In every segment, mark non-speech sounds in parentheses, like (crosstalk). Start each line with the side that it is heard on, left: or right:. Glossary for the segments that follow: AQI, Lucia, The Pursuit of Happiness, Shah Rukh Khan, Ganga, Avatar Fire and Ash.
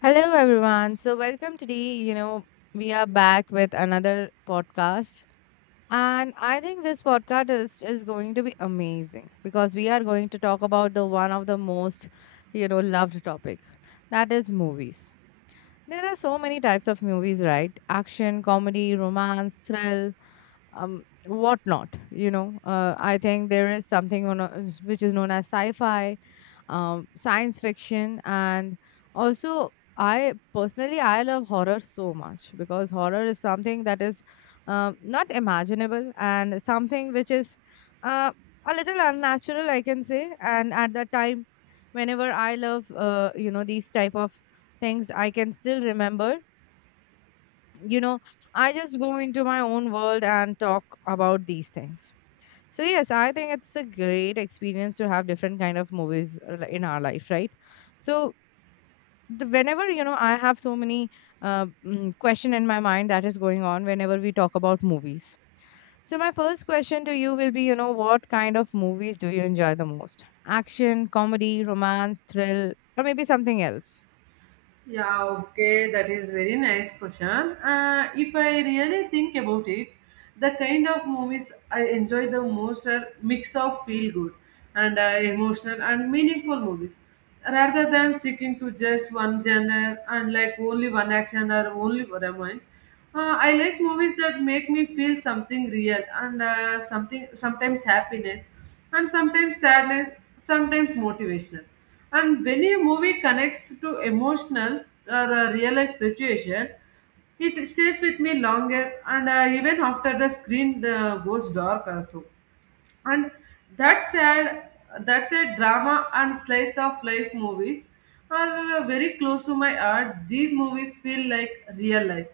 left: Hello, everyone. So, welcome today. We are back with another podcast. And I think this podcast is going to be amazing because we are going to talk about the one of the most, loved topic that is movies. There are so many types of movies, right? Action, comedy, romance, thrill, whatnot. I think there is something which is known as sci fi, science fiction, and also I personally I love horror so much because horror is something that is, not imaginable and something which is, uh, a little unnatural, I can say. And at that time, whenever I love, these type of things, I can still remember you know I just go into my own world and talk about these things. So, yes, I think it's a great experience to have different kind of movies, in our life, right? So, whenever, I have so many, question in my mind that is going on whenever we talk about movies. So my first question to you will be, what kind of movies do you enjoy the most? Action, comedy, romance, thrill, or maybe something else?
right: Yeah, okay, that is very nice question. If I really think about it, the kind of movies I enjoy the most are mix of feel good and emotional and meaningful movies rather than sticking to just one genre and like only one action or only romance. I like movies that make me feel something real and something sometimes happiness and sometimes sadness, sometimes motivational. And when a movie connects to emotional or real life situation, it stays with me longer and even after the screen goes dark also and that said that said drama and slice of life movies are very close to my heart. These movies feel like real life.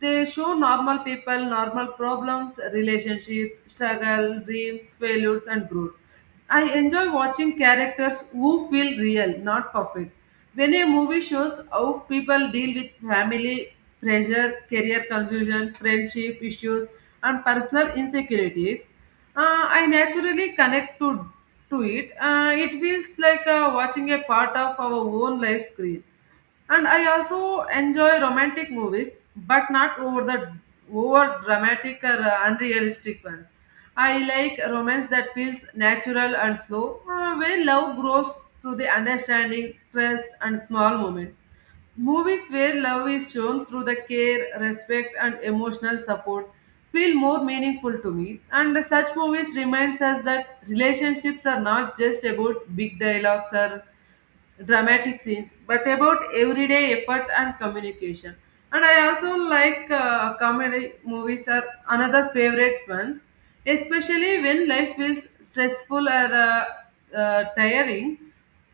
right: They show normal people, normal problems, relationships, struggle, dreams, failures, and growth. I enjoy watching characters who feel real, not perfect. When a movie shows how people deal with family pressure, career confusion, friendship issues, and personal insecurities, I naturally connect to it. It feels like watching a part of our own life screen. And I also enjoy romantic movies, but not over dramatic or unrealistic ones. I like romance that feels natural and slow, where love grows through the understanding, trust, and small moments. Movies where love is shown through the care, respect, and emotional support feel more meaningful to me. And such movies reminds us that relationships are not just about big dialogues or dramatic scenes, but about everyday effort and communication. And I also like comedy movies are another favorite ones, especially when life is stressful or tiring.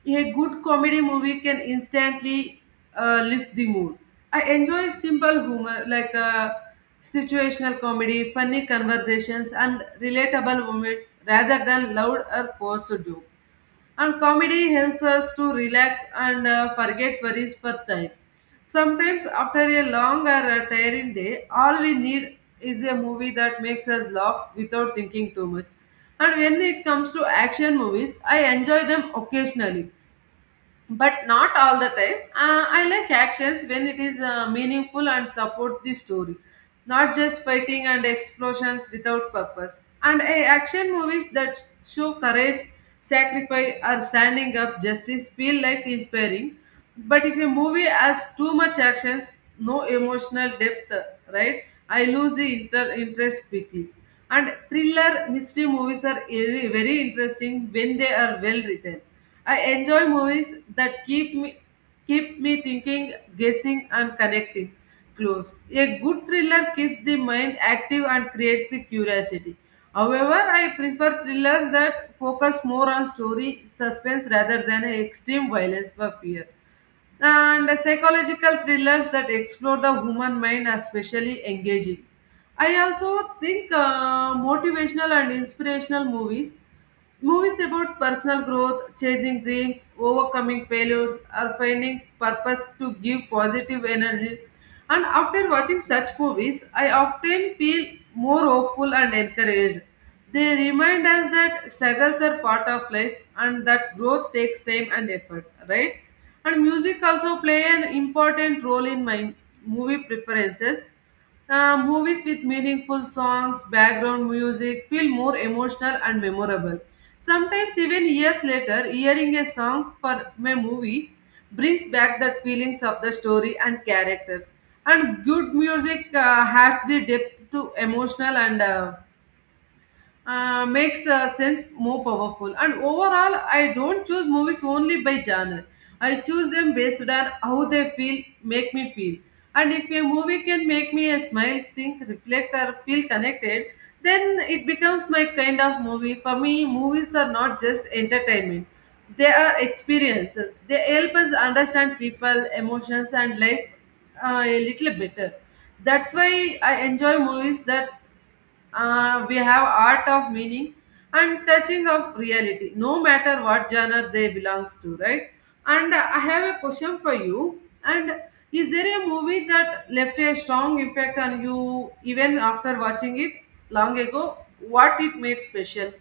right: A good comedy movie can instantly lift the mood. I enjoy simple humor like situational comedy, funny conversations, and relatable moments rather than loud or forced jokes. And comedy helps us to relax and forget worries for time. Sometimes, after a long or a tiring day, all we need is a movie that makes us laugh without thinking too much. And when it comes to action movies, I enjoy them occasionally but not all the time. I like actions when it is meaningful and support the story, not just fighting and explosions without purpose. And action movies that show courage, sacrifice, or standing up justice feel like inspiring. But if a movie has too much actions, no emotional depth, right? I lose the interest quickly. And thriller mystery movies are very very interesting when they are well written. I enjoy movies that keep me thinking, guessing, and connecting clues. A good thriller keeps the mind active and creates the curiosity. However, I prefer thrillers that focus more on story, suspense rather than extreme violence for fear. And psychological thrillers that explore the human mind are especially engaging. I also think motivational and inspirational movies, movies about personal growth, chasing dreams, overcoming failures, or finding purpose to give positive energy. And after watching such movies, I often feel more hopeful and encouraged. They remind us that struggles are part of life and that growth takes time and effort, right? And music also play an important role in my movie preferences. Movies with meaningful songs, background music feel more emotional and memorable. Sometimes, even years later, hearing a song for a movie brings back that feelings of the story and characters. And good music adds the depth to emotional and makes sense more powerful. And overall, I don't choose movies only by genre. I choose them based on how they feel, make me feel. And if a movie can make me a smile, think, reflect, or feel connected, then it becomes my kind of movie. For me, movies are not just entertainment; they are experiences. They help us understand people, emotions, and life a little better. That's why I enjoy movies that we have art of meaning and touching of reality, no matter what genre they belongs to, right? And I have a question for you. And is there a movie that left a strong impact on you even after watching it long ago? What it made special?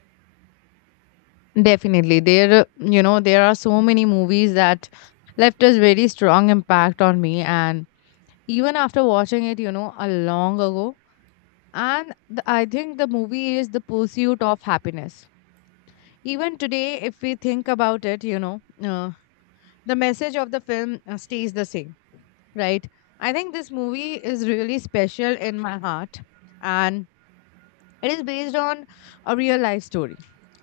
left: Definitely, there you know there are so many movies that left us very strong impact on me, and even after watching it, a long ago. And I think the movie is The Pursuit of Happiness. Even today, if we think about it, the message of the film, stays the same, right? I think this movie is really special in my heart. And it is based on a real life story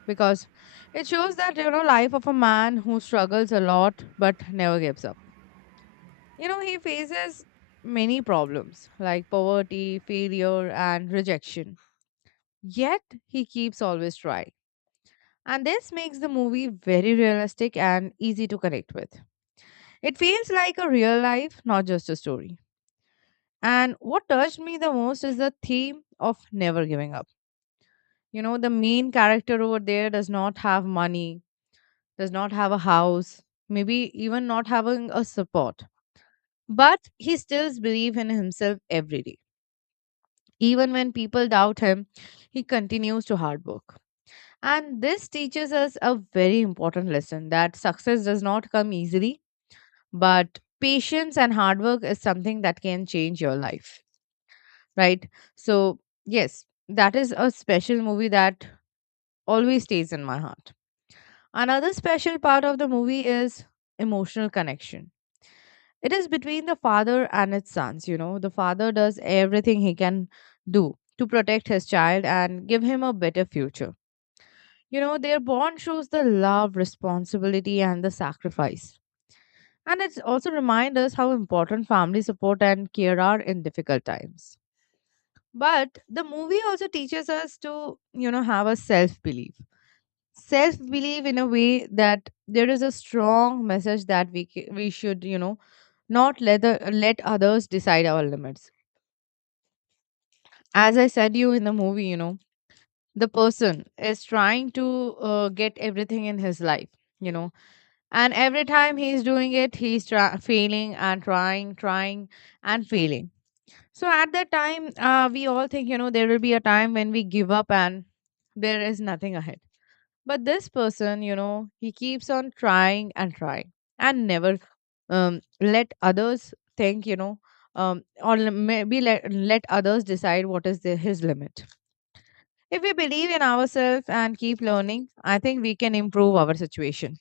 left: because it shows that, life of a man who struggles a lot but never gives up. He faces many problems like poverty, failure, and rejection. Yet he keeps always trying. And this makes the movie very realistic and easy to connect with. It feels like a real life, not just a story. And what touched me the most is the theme of never giving up. The main character over there does not have money, does not have a house, maybe even not having a support. But he still believes in himself every day. Even when people doubt him, he continues to hard work. And this teaches us a very important lesson that success does not come easily, but patience and hard work is something that can change your life, right? So, yes, that is a special movie that always stays in my heart. Another special part of the movie is emotional connection. It is between the father and his sons. The father does everything he can do to protect his child and give him a better future. Their bond shows the love, responsibility, and the sacrifice. And it also reminds us how important family support and care are in difficult times. But the movie also teaches us to, have a self belief. Self belief in a way that there is a strong message that we should, not let others decide our limits. As I said you in the movie, the person is trying to, get everything in his life, you know, and every time he's doing it, he's failing and trying and failing. So at that time, we all think, there will be a time when we give up and there is nothing ahead. But this person, he keeps on trying and trying and never, let others think, or maybe let others decide what is his limit. If we believe in ourselves and keep learning, I think we can improve our situation.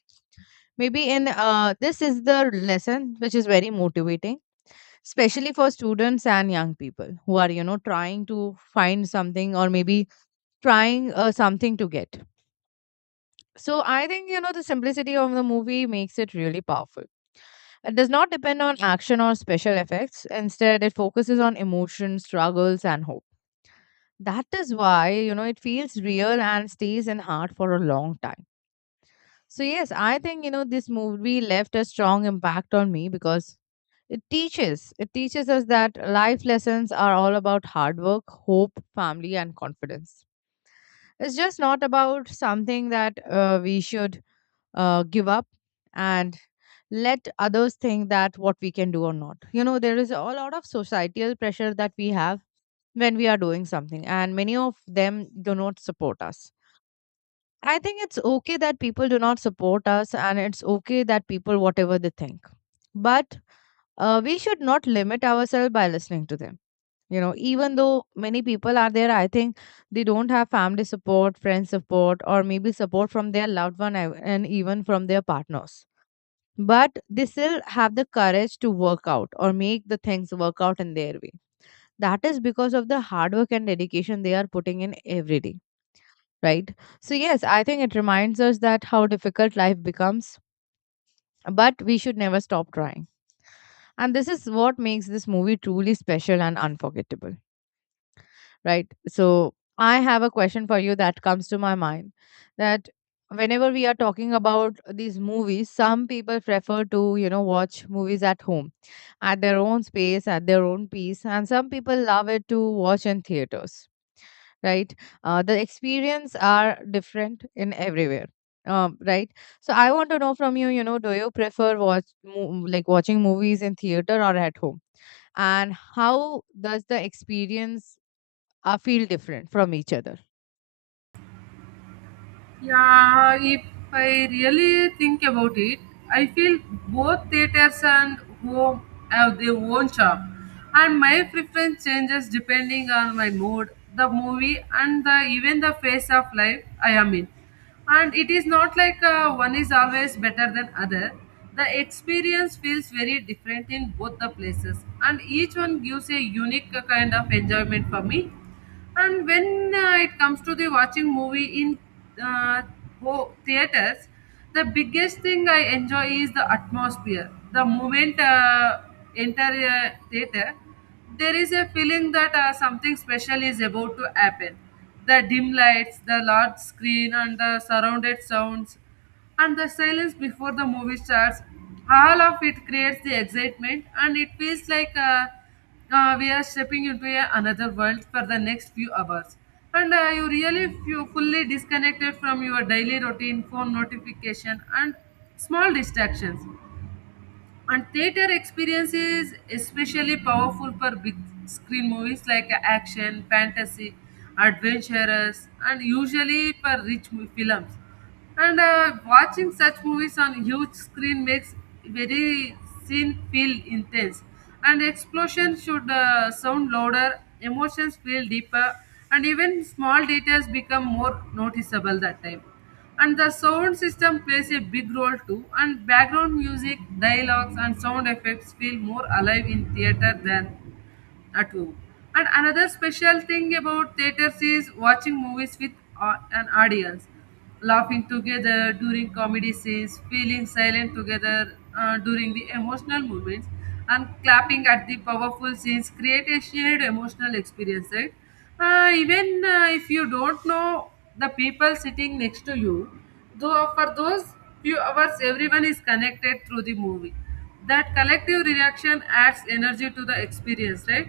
left: Maybe in this is the lesson which is very motivating, especially for students and young people who are, trying to find something or maybe trying, something to get. So I think, the simplicity of the movie makes it really powerful. It does not depend on action or special effects. Instead, it focuses on emotion, struggles, and hope. That is why, it feels real and stays in heart for a long time. So, yes, I think, this movie left a strong impact on me because it teaches us that life lessons are all about hard work, hope, family, and confidence. It's just not about something that, we should, give up and let others think that what we can do or not. There is a lot of societal pressure that we have when we are doing something, and many of them do not support us. I think it's okay that people do not support us, and it's okay that people, whatever they think. But, we should not limit ourselves by listening to them. Even though many people are there, I think they don't have family support, friend support, or maybe support from their loved one, and even from their partners. But they still have the courage to work out or make the things work out in their way. That is because of the hard work and dedication they are putting in every day, right? So, yes, I think it reminds us that how difficult life becomes, but we should never stop trying. And this is what makes this movie truly special and unforgettable, right? So, I have a question for you that comes to my mind that whenever we are talking about these movies, some people prefer to, watch movies at home, at their own space, at their own pace, and some people love it to watch in theaters, right? The experience are different in everywhere, right? So I want to know from you, you know do you prefer like watching movies in theater or at home, and how does the experience, feel different from each other?
right: Yeah, if I really think about it, I feel both theaters and home have their own charm, and my preference changes depending on my mood, the movie, and the even the phase of life I am in. And it is not like one is always better than other. The experience feels very different in both the places, and each one gives a unique kind of enjoyment for me. And when it comes to the watching movie in uh, theaters, the biggest thing I enjoy is the atmosphere. The moment enter a theater, there is a feeling that something special is about to happen. The dim lights, the large screen, and the surrounded sounds and the silence before the movie starts, all of it creates the excitement and it feels like we are stepping into a, another world for the next few hours and you really feel fully disconnected from your daily routine phone notification and small distractions. And theater experience is especially powerful for big screen movies like action, fantasy, adventurous, and usually for films. And watching such movies on huge screen makes very scene feel intense. And explosion should sound louder, emotions feel deeper, and even small details become more noticeable that time. And the sound system plays a big role too, and background music, dialogues, and sound effects feel more alive in theater than at home. And another special thing about theaters is watching movies with an audience, laughing together during comedy scenes, feeling silent together during the emotional moments, and clapping at the powerful scenes create a shared emotional experience, right? Even if you don't know the people sitting next to you, though for those few hours, everyone is connected through the movie. That collective reaction adds energy to the experience, right?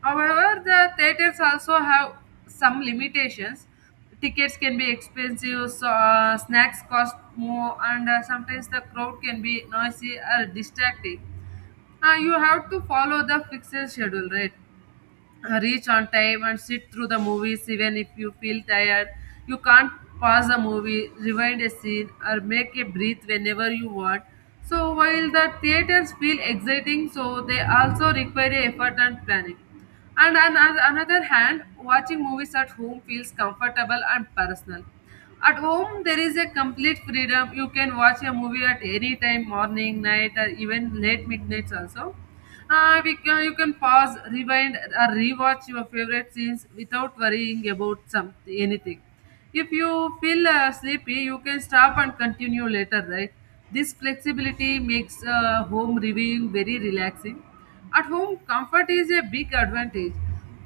right: However, the theaters also have some limitations. Tickets can be expensive, so, snacks cost more and sometimes the crowd can be noisy or distracting. You have to follow the fixed schedule, right? Reach on time and sit through the movies even if you feel tired. You can't pause a movie, rewind a scene, or make a breath whenever you want. So while the theaters feel exciting, so they also require effort and planning. And on another hand, watching movies at home feels comfortable and personal. At home, there is a complete freedom. You can watch a movie at any time, morning, night, or even late midnights also. We can, you can pause, rewind, or rewatch your favorite scenes without worrying about some anything. If you feel sleepy, you can stop and continue later, right? This flexibility makes home reviewing very relaxing. At home, comfort is a big advantage.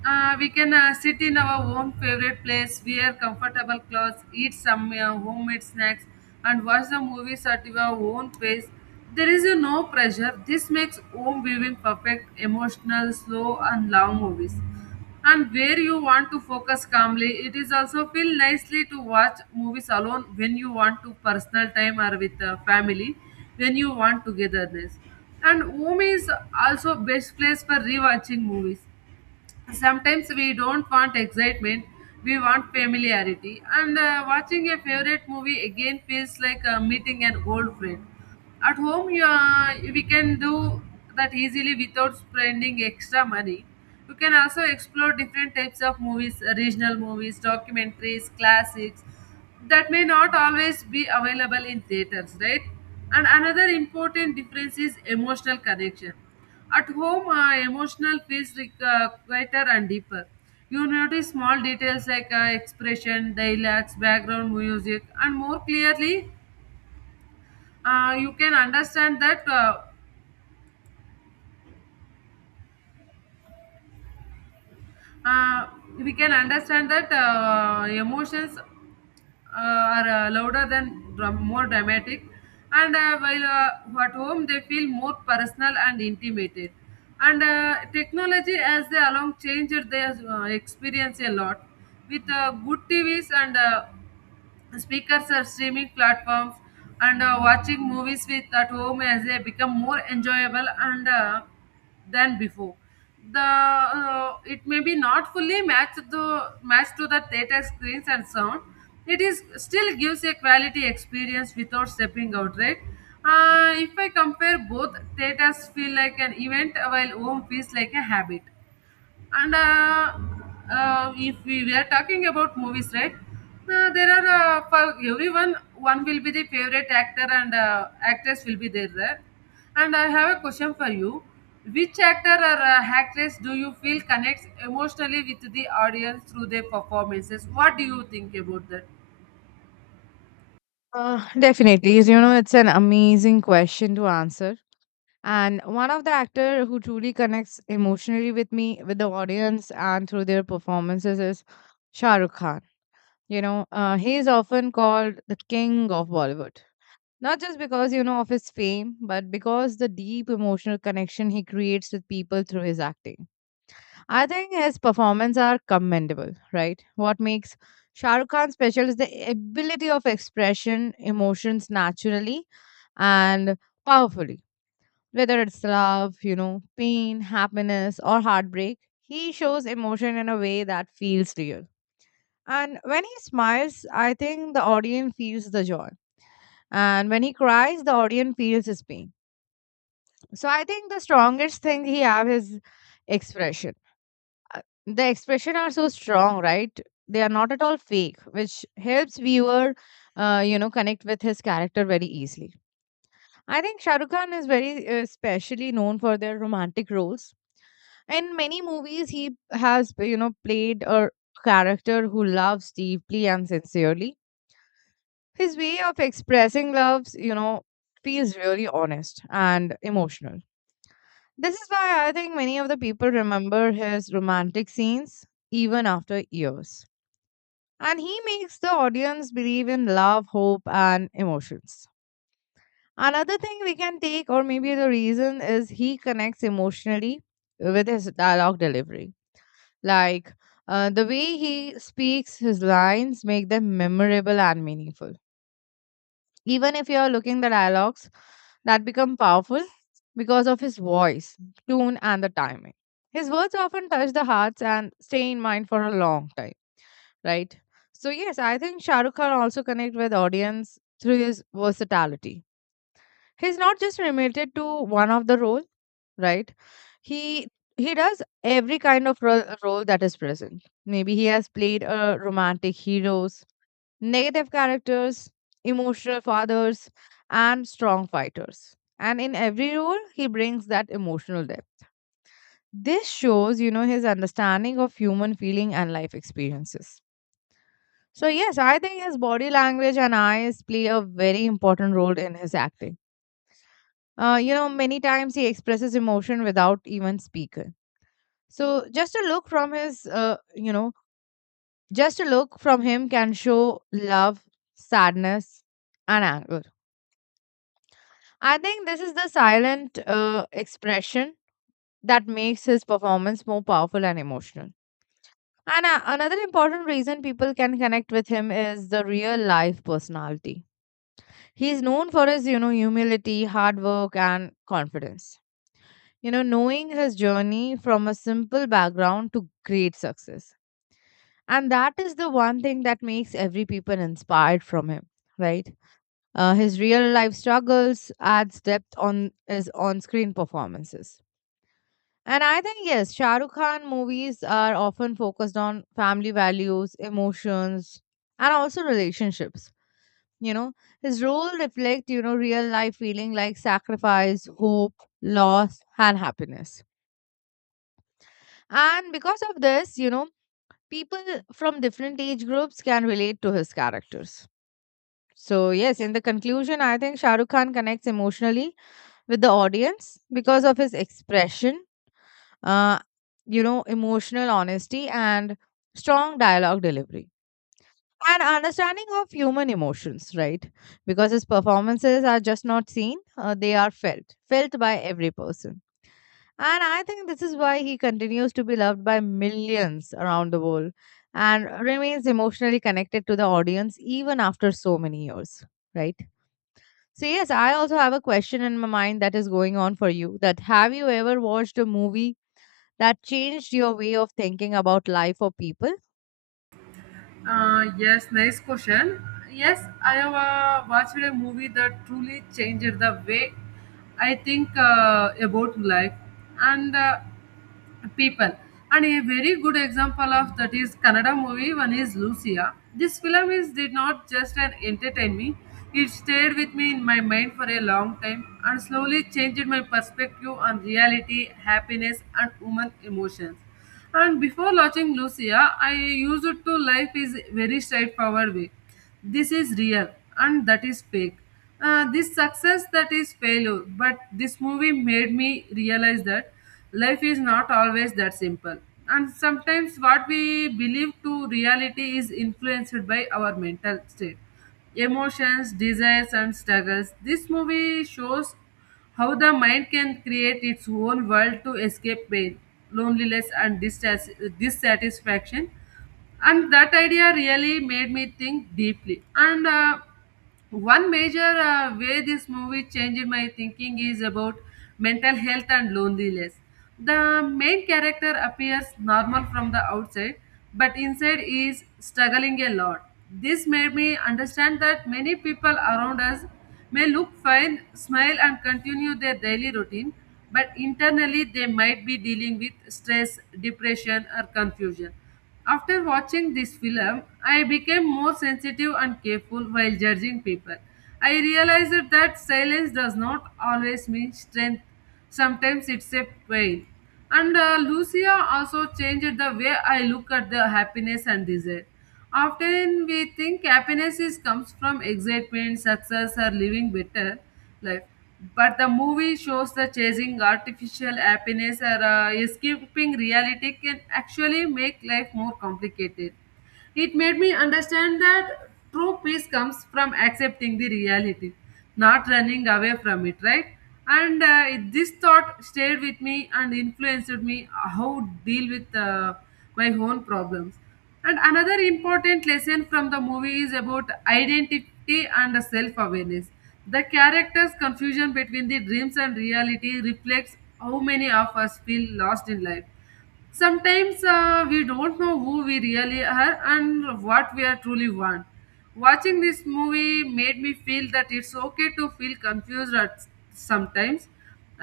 right: We can sit in our own favorite place, wear comfortable clothes, eat some homemade snacks, and watch the movies at your own pace. There is no pressure. This makes home viewing perfect, emotional, slow, and long movies. And where you want to focus calmly, it is also feel nicely to watch movies alone when you want to personal time or with family, when you want togetherness. And home is also best place for rewatching movies. Sometimes we don't want excitement, we want familiarity, and watching a favorite movie again feels like meeting an old friend. At home we can do that easily without spending extra money. You can also explore different types of movies, regional movies, documentaries, classics that may not always be available in theaters, right? And another important difference is emotional connection. At home, emotional feels like, quieter and deeper. You notice small details like expression, dialects, background music, and more clearly, you can understand that uh, we can understand that emotions are more dramatic and while at home they feel more personal and intimate, and technology as they along changed their experience a lot with good TVs and speakers or streaming platforms and watching movies with at home as they become more enjoyable and than before. The It may be not fully matched the match to the theater screens and sound. It is still gives a quality experience without stepping out, right? If I compare both, theaters feel like an event while home feels like a habit. And if we were talking about movies, right? There are for everyone, one will be the favorite actor and actress will be there, right? And I have a question for you. Which actor or actress do you feel connects emotionally with the audience through their performances? What do you think about that?
left: Definitely, it's an amazing question to answer, and one of the actor who truly connects emotionally with me, with the audience and through their performances is Shah Rukh Khan. He is often called the king of Bollywood. Not just because, of his fame, but because the deep emotional connection he creates with people through his acting. I think his performances are commendable, right? What makes Shah Rukh Khan special is the ability of expression emotions naturally and powerfully. Whether it's love, pain, happiness, or heartbreak, he shows emotion in a way that feels real. And when he smiles, I think the audience feels the joy. And when he cries, the audience feels his pain. So I think the strongest thing he have is expression. The expression are so strong, right? They are not at all fake, which helps viewer, connect with his character very easily. I think Shah Rukh Khan is very, specially known for their romantic roles. In many movies, he has, played a character who loves deeply and sincerely. His way of expressing loves, feels really honest and emotional. This is why I think many of the people remember his romantic scenes even after years. And he makes the audience believe in love, hope, and emotions. Another thing we can take, or maybe the reason, is he connects emotionally with his dialogue delivery. Like, the way he speaks his lines make them memorable and meaningful, even if you are looking the dialogues that become powerful because of his voice, tune, and the timing. His words often touch the hearts and stay in mind for a long time, right? So yes, I think Shah Rukh Khan also connect with audience through his versatility. He's not just limited to one of the role, right? he he does every kind of role that is present. Maybe he has played a romantic heroes, negative characters, emotional fathers, and strong fighters. And in every role he brings that emotional depth. This shows, his understanding of human feeling and life experiences. So yes, I think his body language and eyes play a very important role in his acting. Many times he expresses emotion without even speaking. So just a look from his, you know, just a look from him can show love, sadness, and anger. I think this is the silent, expression that makes his performance more powerful and emotional. And, another important reason people can connect with him is the real life personality. He is known for his, humility, hard work, and confidence. You know, knowing his journey from a simple background to great success, and that is the one thing that makes every people inspired from him, right? His real life struggles adds depth on his on-screen performances, and I think yes, Shah Rukh Khan movies are often focused on family values, emotions, and also relationships, you know. His role reflect, you know, real life feeling like sacrifice, hope, loss, and happiness. And because of this, you know, people from different age groups can relate to his characters. So, yes, in the conclusion, I think Shah Rukh Khan connects emotionally with the audience because of his expression, uh, you know, emotional honesty and strong dialogue delivery and understanding of human emotions, right? Because his performances are just not seen, they are felt by every person. And I think this is why he continues to be loved by millions around the world and remains emotionally connected to the audience even after so many years, right? So yes, I also have a question in my mind that is going on for you, that have you ever watched a movie that changed your way of thinking about life or people?
right: Yes, nice question. Yes, I have watched a movie that truly changed the way I think about life. And people. And a very good example of that is Kannada movie. One is Lucia. This film is did not just an entertain me. It stayed with me in my mind for a long time and slowly changed my perspective on reality, happiness, and human emotions. And before watching Lucia, I used it to life is very straightforward way. This is real and that is fake, this success that is failure, but this movie made me realize that life is not always that simple, and sometimes what we believe to reality is influenced by our mental state, emotions, desires, and struggles. This movie shows how the mind can create its own world to escape pain, loneliness, and dissatisfaction. And that idea really made me think deeply. And one major way this movie changed my thinking is about mental health and loneliness. The main character appears normal from the outside, but inside is struggling a lot. This made me understand that many people around us may look fine, smile, and continue their daily routine, but internally they might be dealing with stress, depression, or confusion. After watching this film, I became more sensitive and careful while judging people. I realized that silence does not always mean strength, sometimes it's a pain. And Lucia also changed the way I look at the happiness and desire. Often we think happiness is comes from excitement, success, or living better life. But the movie shows the chasing artificial happiness or escaping reality can actually make life more complicated. It made me understand that true peace comes from accepting the reality, not running away from it, right? And this thought stayed with me and influenced me how to deal with my own problems. And another important lesson from the movie is about identity and self awareness. The character's confusion between the dreams and reality reflects how many of us feel lost in life. Sometimes we don't know who we really are and what we are truly want. Watching this movie made me feel that it's okay to feel confused at sometimes.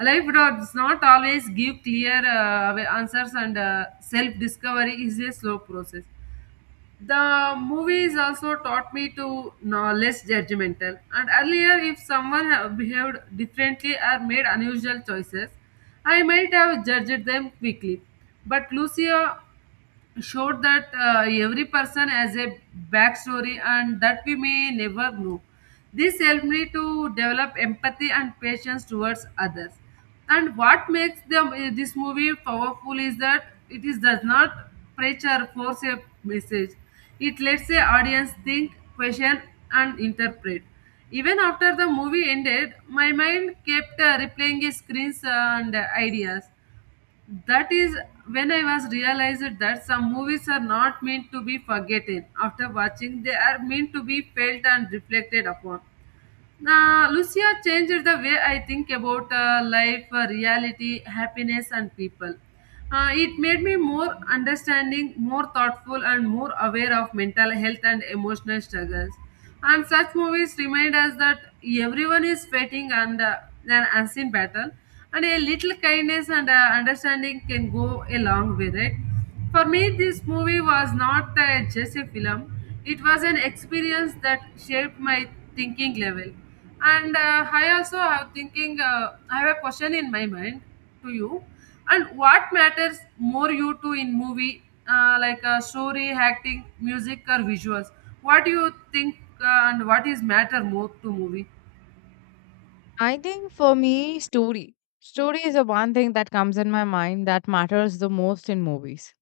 right: Life does not always give clear answers, and self discovery is a slow process. The movies also taught me to know less judgmental. And earlier, if someone have behaved differently or made unusual choices, I might have judged them quickly. But Lucia showed that every person has a backstory and that we may never know. This helped me to develop empathy and patience towards others. And what makes them, this movie powerful is that it is does not preach or force a message. It lets the audience think, question, and interpret. Even after the movie ended, my mind kept replaying its screens and ideas. That is when I was realized that some movies are not meant to be forgotten after watching, they are meant to be felt and reflected upon. Now, Lucia changed the way I think about life, reality, happiness, and people. It made me more understanding, more thoughtful, and more aware of mental health and emotional struggles. And such movies remind us that everyone is fighting and an unseen battle, and a little kindness and understanding can go a long way, right? For me, this movie was not a, just a film. It was an experience that shaped my thinking level. And I also have thinking. I have a question in my mind to you. And what matters more you to in movie, story, acting, music, or visuals? What do you think? And what is matter more to movie?
left: I think for me, story. Story is the one thing that comes in my mind that matters the most in movies.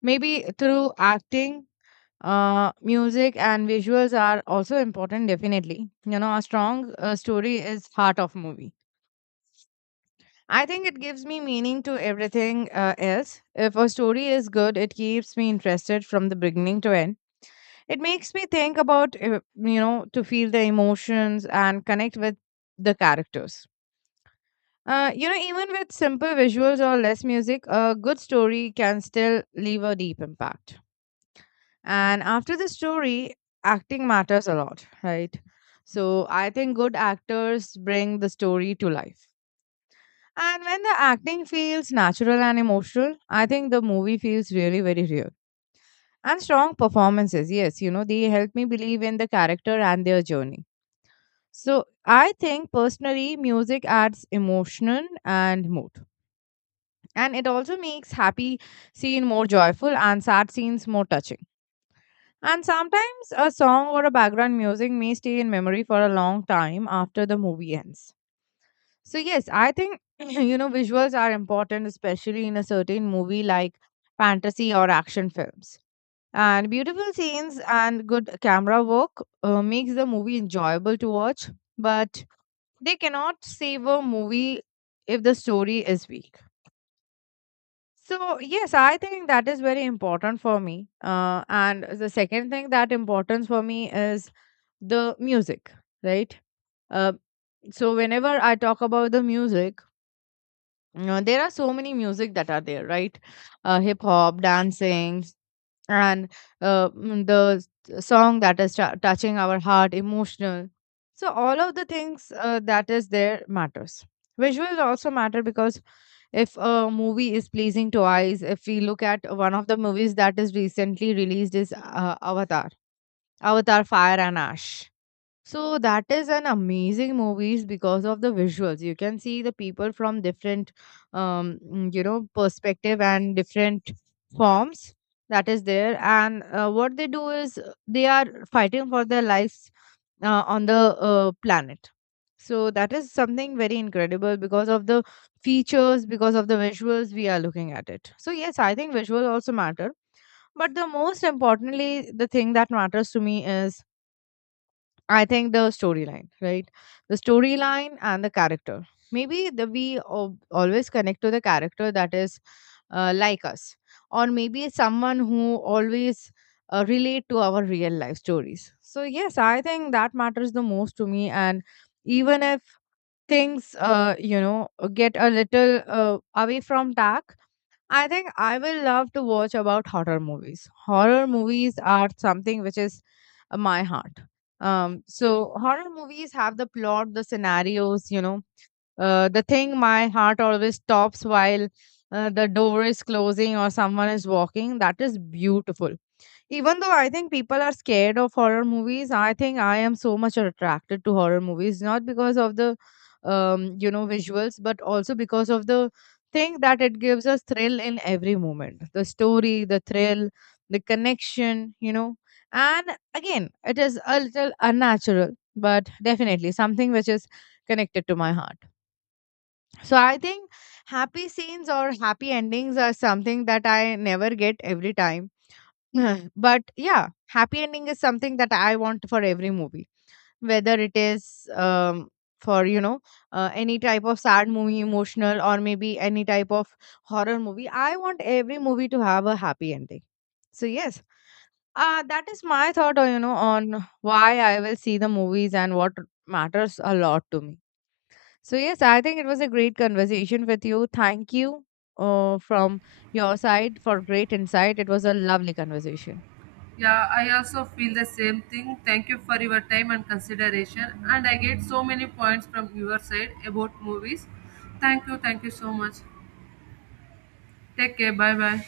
left: Maybe through acting. Music and visuals are also important, definitely. You know, a strong story is heart of movie. I think it gives me meaning to everything else. If a story is good, it keeps me interested from the beginning to end. It makes me think about, you know, to feel the emotions and connect with the characters. You know, even with simple visuals or less music, a good story can still leave a deep impact. And after the story, acting matters a lot, right? So I think good actors bring the story to life. And when the acting feels natural and emotional, I think the movie feels really very real. And strong performances, yes, you know, they help me believe in the character and their journey. So I think personally, music adds emotion and mood. And it also makes happy scene more joyful and sad scenes more touching. And sometimes a song or a background music may stay in memory for a long time after the movie ends. So, yes, I think, (clears throat) you know, visuals are important, especially in a certain movie like fantasy or action films. And beautiful scenes and good camera work makes the movie enjoyable to watch, but they cannot save a movie if the story is weak. So, yes, I think that is very important for me. And the second thing that importance for me is the music, right? Uh, so whenever I talk about the music, you know, there are so many music that are there, right? Hip hop, dancing, and the song that is touching our heart, emotional. So all of the things that is there matters. Visuals also matter because if a movie is pleasing to eyes, if we look at one of the movies that is recently released is Avatar, Avatar Fire and Ash. So that is an amazing movies because of the visuals. You can see the people from different, you know, perspective and different forms that is there. And what they do is they are fighting for their lives on the planet. So that is something very incredible because of the features, because of the visuals we are looking at it. So yes, I think visuals also matter. But the most importantly, the thing that matters to me is I think the storyline, right? The storyline and the character. Maybe we always connect to the character that is like us, or maybe someone who always relate to our real life stories. So yes, I think that matters the most to me. And even if things, you know, get a little away from tack, I think I will love to watch about horror movies. Horror movies are something which is my heart. So horror movies have the plot, the scenarios, you know, the thing my heart always stops while the door is closing or someone is walking. That is beautiful. Even though I think people are scared of horror movies, I think I am so much attracted to horror movies, not because of the you know, visuals, but also because of the thing that it gives us thrill in every moment. The story, the thrill, the connection, you know. And again, it is a little unnatural, but definitely something which is connected to my heart. So I think happy scenes or happy endings are something that I never get every time (laughs) but yeah, happy ending is something that I want for every movie, whether it is for you know any type of sad movie, emotional, or maybe any type of horror movie. I want every movie to have a happy ending. So yes, that is my thought, on, you know, on why I will see the movies and what matters a lot to me. So yes, I think it was a great conversation with you. Thank you from your side for great insight. It was a lovely conversation.
right: Yeah, I also feel the same thing. Thank you for your time and consideration. And I get so many points from your side about movies. Thank you so much. Take care, bye bye.